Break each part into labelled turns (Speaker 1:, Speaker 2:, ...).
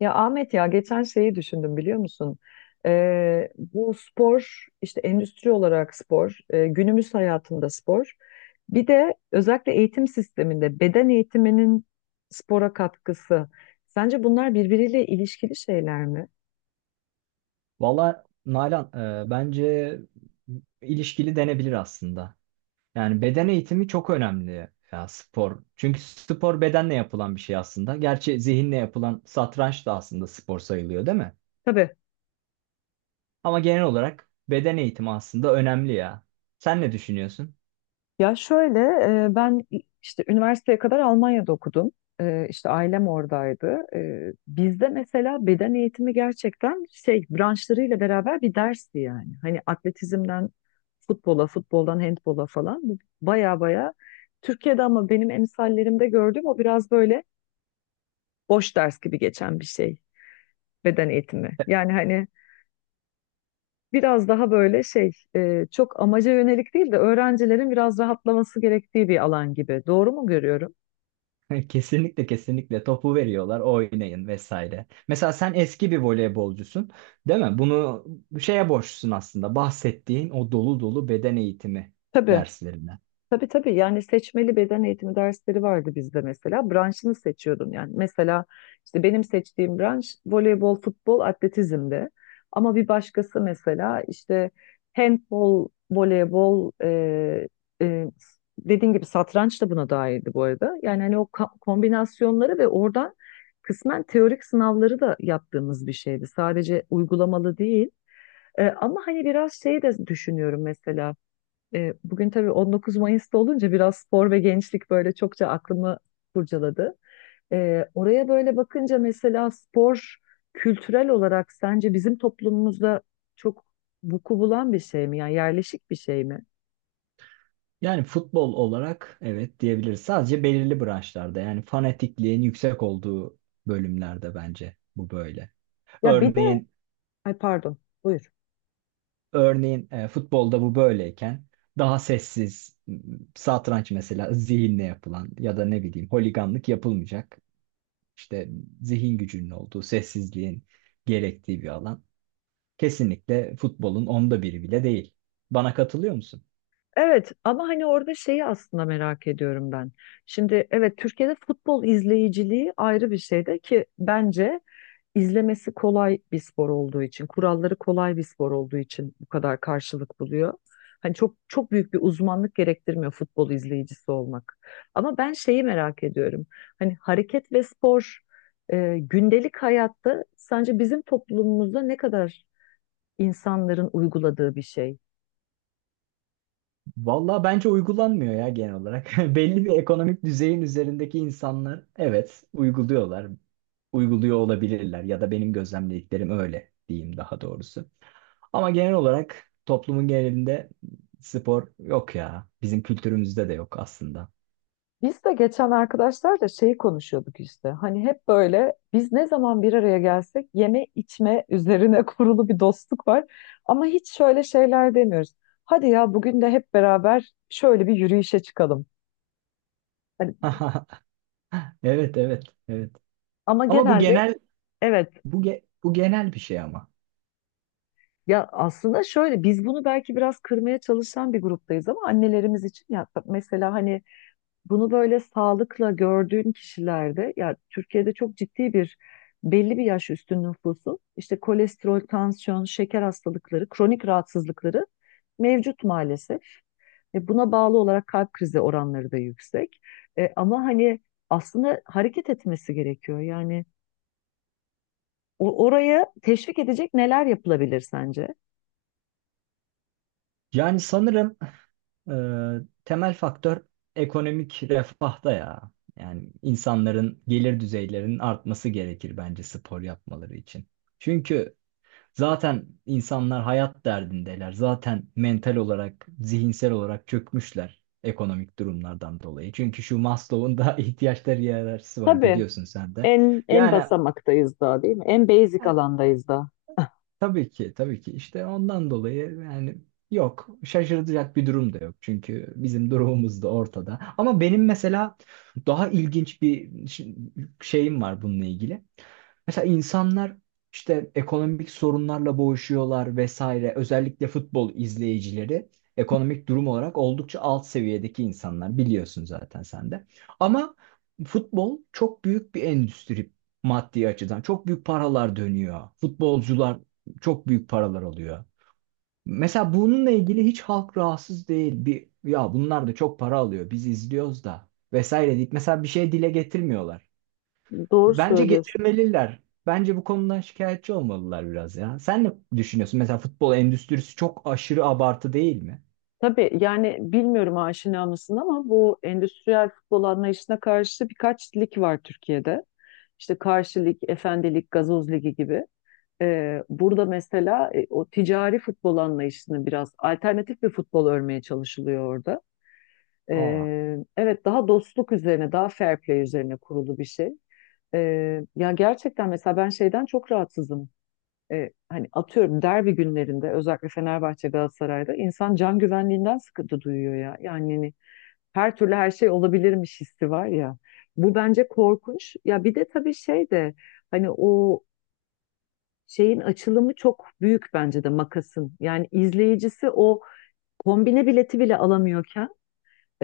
Speaker 1: Ya Ahmet ya geçen şeyi düşündüm biliyor musun? Bu spor işte endüstri olarak spor, günümüz hayatında spor. Bir de özellikle eğitim sisteminde beden eğitiminin spora katkısı. Sence bunlar birbiriyle ilişkili şeyler mi?
Speaker 2: Valla Nalan bence ilişkili denebilir aslında. Yani beden eğitimi çok önemli ya spor. Çünkü spor bedenle yapılan bir şey aslında. Gerçi zihinle yapılan satranç da aslında spor sayılıyor değil mi?
Speaker 1: Tabii.
Speaker 2: Ama genel olarak beden eğitimi aslında önemli ya. Sen ne düşünüyorsun?
Speaker 1: Ya şöyle, ben işte üniversiteye kadar Almanya'da okudum. E, işte ailem oradaydı. E, bizde mesela beden eğitimi gerçekten şey branşlarıyla beraber bir dersti yani. Hani atletizmden futbola, futboldan handbola falan bu baya baya Türkiye'de, ama benim emsallerimde gördüğüm o biraz böyle boş ders gibi geçen bir şey beden eğitimi. Yani hani biraz daha böyle şey, çok amaca yönelik değil de öğrencilerin biraz rahatlaması gerektiği bir alan gibi. Doğru mu görüyorum?
Speaker 2: Kesinlikle kesinlikle topu veriyorlar oynayın vesaire. Mesela sen eski bir voleybolcusun değil mi? Bunu şeye borçlusun aslında bahsettiğin o dolu dolu beden eğitimi
Speaker 1: Tabii.
Speaker 2: derslerine.
Speaker 1: Tabii tabii, yani seçmeli beden eğitimi dersleri vardı bizde mesela. Branşını seçiyordun yani. Mesela işte benim seçtiğim branş voleybol, futbol, atletizmdi. Ama bir başkası mesela işte handbol, voleybol, e, dediğin gibi satranç da buna dahildi bu arada. Yani hani o kombinasyonları ve oradan kısmen teorik sınavları da yaptığımız bir şeydi. Sadece uygulamalı değil. E, ama hani biraz şey de düşünüyorum mesela. E, bugün tabii 19 Mayıs'ta olunca biraz spor ve gençlik böyle çokça aklımı kurcaladı. E, oraya böyle bakınca mesela spor, kültürel olarak sence bizim toplumumuzda çok vuku bulan bir şey mi? Yani yerleşik bir şey mi?
Speaker 2: Yani futbol olarak evet diyebiliriz. Sadece belirli branşlarda yani fanatikliğin yüksek olduğu bölümlerde bence bu böyle.
Speaker 1: Ya bir de,
Speaker 2: Örneğin
Speaker 1: ay pardon, buyur.
Speaker 2: futbolda bu böyleyken daha sessiz satranç mesela zihinle yapılan ya da ne bileyim holiganlık yapılmayacak. İşte zihin gücünün olduğu, sessizliğin gerektiği bir alan. Kesinlikle futbolun onda biri bile değil. Bana katılıyor musun?
Speaker 1: Evet, ama hani orada şeyi aslında merak ediyorum ben. Şimdi evet, Türkiye'de futbol izleyiciliği ayrı bir şeyde, ki bence izlemesi kolay bir spor olduğu için, kuralları kolay bir spor olduğu için bu kadar karşılık buluyor. Hani çok çok büyük bir uzmanlık gerektirmiyor futbol izleyicisi olmak. Ama ben şeyi merak ediyorum. Hani hareket ve spor, gündelik hayatta sence bizim toplumumuzda ne kadar insanların uyguladığı bir şey?
Speaker 2: Vallahi bence uygulanmıyor ya genel olarak. Belli bir ekonomik düzeyin üzerindeki insanlar evet uyguluyorlar. Uyguluyor olabilirler ya da benim gözlemlediklerim öyle diyeyim daha doğrusu. Ama genel olarak toplumun genelinde spor yok ya. Bizim kültürümüzde de yok aslında.
Speaker 1: Biz de geçen arkadaşlarla şeyi konuşuyorduk işte. Hani hep böyle biz ne zaman bir araya gelsek yeme içme üzerine kurulu bir dostluk var. Ama hiç şöyle şeyler demiyoruz. Hadi ya bugün de hep beraber şöyle bir yürüyüşe çıkalım. Hani,
Speaker 2: Evet, evet, evet.
Speaker 1: ama
Speaker 2: Ama bu
Speaker 1: genelde,
Speaker 2: genel,
Speaker 1: evet,
Speaker 2: bu genel bir şey ama.
Speaker 1: ya aslında şöyle biz bunu belki biraz kırmaya çalışan bir gruptayız, ama annelerimiz için ya mesela hani, bunu böyle sağlıkla gördüğün kişilerde ya Türkiye'de çok ciddi bir belli bir yaş üstü nüfusun işte kolesterol, tansiyon, şeker hastalıkları, kronik rahatsızlıkları mevcut maalesef. E, buna bağlı olarak kalp krizi oranları da yüksek. E, ama hani aslında hareket etmesi gerekiyor. Yani oraya teşvik edecek neler yapılabilir sence?
Speaker 2: Yani sanırım Ee, temel faktör ekonomik refahta ya. Yani insanların gelir düzeylerinin artması gerekir bence spor yapmaları için. Çünkü zaten insanlar hayat derdindeler. Zaten mental olarak, zihinsel olarak çökmüşler ekonomik durumlardan dolayı. Çünkü şu Maslow'un da ihtiyaçları hiyerarşisi var
Speaker 1: Tabii,
Speaker 2: biliyorsun sen de.
Speaker 1: en en
Speaker 2: Yani
Speaker 1: basamaktayız daha değil mi? En basic alandayız daha.
Speaker 2: tabii ki, tabii ki. İşte ondan dolayı yani yok, şaşırtacak bir durum da yok. Çünkü bizim durumumuz da ortada. Ama benim mesela daha ilginç şeyim var bununla ilgili. Mesela insanlar işte ekonomik sorunlarla boğuşuyorlar vesaire. Özellikle futbol izleyicileri ekonomik durum olarak oldukça alt seviyedeki insanlar. Biliyorsun zaten sen de. Ama futbol çok büyük bir endüstri maddi açıdan. Çok büyük paralar dönüyor. Futbolcular çok büyük paralar alıyor. Mesela bununla ilgili hiç halk rahatsız değil. Bir, ya bunlar da çok para alıyor. Biz izliyoruz da vesaire deyip mesela bir şey dile getirmiyorlar.
Speaker 1: Doğru
Speaker 2: Bence
Speaker 1: söylüyorsun.
Speaker 2: getirmeliler. Bence bu konudan şikayetçi olmalılar biraz ya. Sen ne düşünüyorsun? Mesela futbol endüstrisi çok aşırı abartı değil mi?
Speaker 1: Tabii yani, bilmiyorum aşina mısın, ama bu endüstriyel futbol anlayışına karşı birkaç lig var Türkiye'de. İşte Karşı Lig, Efendi Lig, Gazoz Ligi gibi. Burada mesela e, o ticari futbol anlayışını biraz alternatif bir futbol örmeye çalışılıyor orada.
Speaker 2: Aa,
Speaker 1: Evet, daha dostluk üzerine, daha fair play üzerine kurulu bir şey. Ya gerçekten mesela ben şeyden çok rahatsızım. E, hani atıyorum, derbi günlerinde özellikle Fenerbahçe Galatasaray'da insan can güvenliğinden sıkıntı duyuyor ya. Yani hani her türlü her şey olabilirmiş hissi var ya. Bu bence korkunç. Ya bir de tabii şey de, hani o şeyin açılımı çok büyük bence de makasın. Yani izleyicisi o kombine bileti bile alamıyorken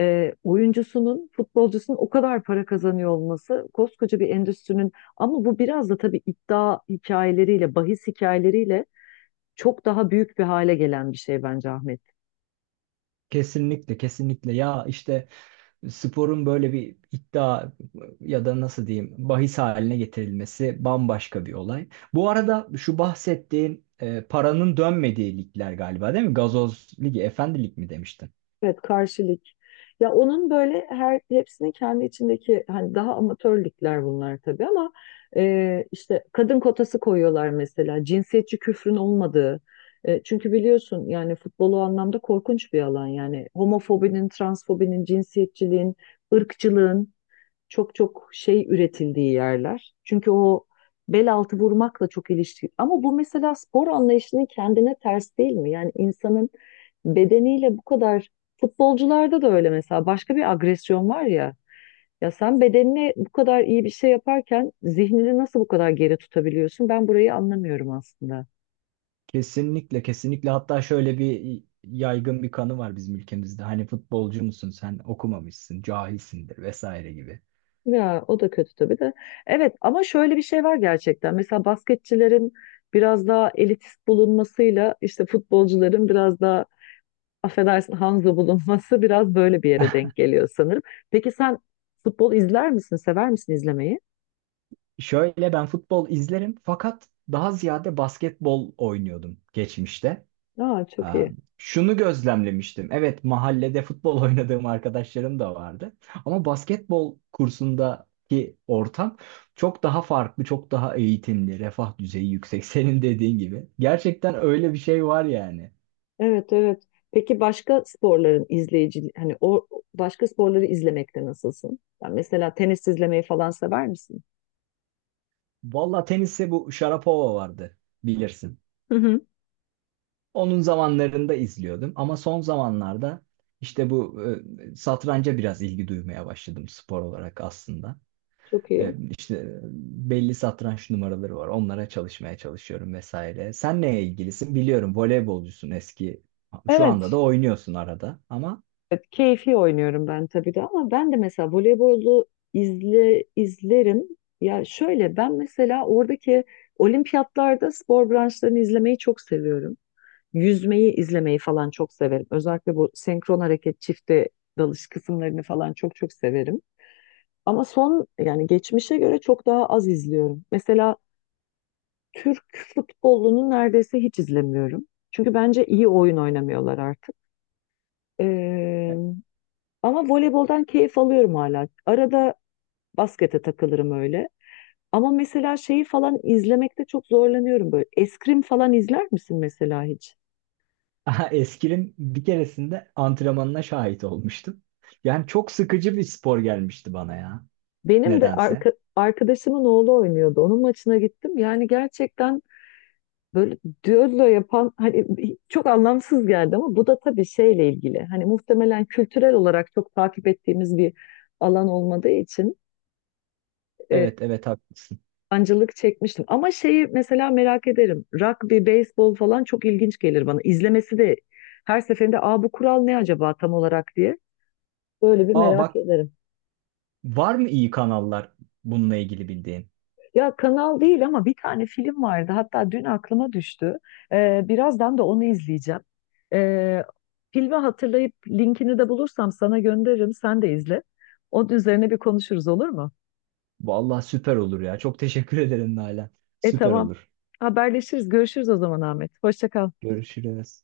Speaker 1: e, oyuncusunun, futbolcusunun o kadar para kazanıyor olması koskoca bir endüstrinin, ama bu biraz da tabii iddia hikayeleriyle, bahis hikayeleriyle çok daha büyük bir hale gelen bir şey bence Ahmet.
Speaker 2: kesinlikle kesinlikle ya işte sporun böyle bir iddia ya da nasıl diyeyim bahis haline getirilmesi bambaşka bir olay. Bu arada şu bahsettiğin paranın dönmediği ligler galiba değil mi? Gazoz Ligi, Efendi Lig mi demiştin?
Speaker 1: Evet, karşılık. Ya onun böyle her hepsinin kendi içindeki hani daha amatör bunlar tabii, ama e, işte kadın kotası koyuyorlar mesela, cinsiyetçi küfrün olmadığı. E, çünkü biliyorsun yani futbol o anlamda korkunç bir alan yani. Homofobinin, transfobinin, cinsiyetçiliğin, ırkçılığın çok çok şey üretildiği yerler. Çünkü o bel altı vurmakla çok ilişkili. Ama bu mesela spor anlayışının kendine ters değil mi? Yani insanın bedeniyle bu kadar, futbolcularda da öyle mesela, başka bir agresyon var ya. Ya sen bedenine bu kadar iyi bir şey yaparken zihnini nasıl bu kadar geri tutabiliyorsun? Ben burayı anlamıyorum aslında.
Speaker 2: Kesinlikle kesinlikle, hatta şöyle bir yaygın bir kanı var bizim ülkemizde. Hani futbolcu musun sen, okumamışsın, cahilsindir vesaire gibi.
Speaker 1: Ya o da kötü tabii de. Evet, ama şöyle bir şey var gerçekten. Mesela basketçilerin biraz daha elitist bulunmasıyla işte futbolcuların biraz daha, affedersin, Hanzo bulunması biraz böyle bir yere denk geliyor sanırım. Peki sen futbol izler misin? Sever misin izlemeyi?
Speaker 2: Şöyle ben futbol izlerim fakat daha ziyade basketbol oynuyordum geçmişte.
Speaker 1: Aa, çok
Speaker 2: Aa,
Speaker 1: iyi.
Speaker 2: şunu gözlemlemiştim. Evet, mahallede futbol oynadığım arkadaşlarım da vardı. Ama basketbol kursundaki ortam çok daha farklı, çok daha eğitimli, refah düzeyi yüksek. Senin dediğin gibi. Gerçekten öyle bir şey var yani.
Speaker 1: Evet, evet. Peki başka sporların izleyici, hani o başka sporları izlemekte nasılsın? Yani mesela tenis izlemeyi falan sever misin?
Speaker 2: Valla teniste bu Sharapova vardı, bilirsin.
Speaker 1: Hı hı.
Speaker 2: Onun zamanlarında izliyordum ama son zamanlarda işte satranca biraz ilgi duymaya başladım spor olarak aslında.
Speaker 1: Çok iyi.
Speaker 2: İşte belli satranç numaraları var. Onlara çalışmaya çalışıyorum vesaire. Sen neye ilgilisin? Biliyorum voleybolcusun eski. Şu anda da
Speaker 1: Evet.
Speaker 2: oynuyorsun arada ama
Speaker 1: Evet, keyfi oynuyorum ben tabii de, ama ben de mesela voleybolu izlerim. Ya şöyle ben mesela oradaki olimpiyatlarda spor branşlarını izlemeyi çok seviyorum. Yüzmeyi izlemeyi falan çok severim. Özellikle bu senkron hareket, çifte dalış kısımlarını falan çok çok severim. Ama son yani geçmişe göre çok daha az izliyorum. Mesela Türk futbolunu neredeyse hiç izlemiyorum. Çünkü bence iyi oyun oynamıyorlar artık. Ee, ama voleyboldan keyif alıyorum hala. Arada baskete takılırım öyle. Ama mesela şeyi falan izlemekte çok zorlanıyorum böyle. Eskrim falan izler misin mesela hiç?
Speaker 2: eskrim bir keresinde antrenmanına şahit olmuştum. Yani çok sıkıcı bir spor gelmişti bana ya.
Speaker 1: Benim de
Speaker 2: Nedense.
Speaker 1: arkadaşımın oğlu oynuyordu. Onun maçına gittim. Yani gerçekten böyle düello yapan hani, çok anlamsız geldi, ama bu da tabii şeyle ilgili. Hani muhtemelen kültürel olarak çok takip ettiğimiz bir alan olmadığı için e,
Speaker 2: Evet, evet, haklısın.
Speaker 1: sancılık çekmiştim. Ama şeyi mesela merak ederim. Rugby, beyzbol falan çok ilginç gelir bana. İzlemesi de her seferinde, aa, bu kural ne acaba tam olarak diye böyle bir
Speaker 2: Aa
Speaker 1: merak
Speaker 2: bak,
Speaker 1: ederim.
Speaker 2: var mı iyi kanallar bununla ilgili bildiğin?
Speaker 1: Ya kanal değil ama bir tane film vardı. Hatta dün aklıma düştü. Birazdan da onu izleyeceğim. Ee, filmi hatırlayıp linkini de bulursam sana gönderirim. Sen de izle. Onun üzerine bir konuşuruz, olur mu?
Speaker 2: Vallahi süper olur ya. Çok teşekkür ederim Nalan.
Speaker 1: E
Speaker 2: Süper
Speaker 1: tamam.
Speaker 2: olur.
Speaker 1: Haberleşiriz. Görüşürüz o zaman Ahmet. Hoşça kal.
Speaker 2: Görüşürüz.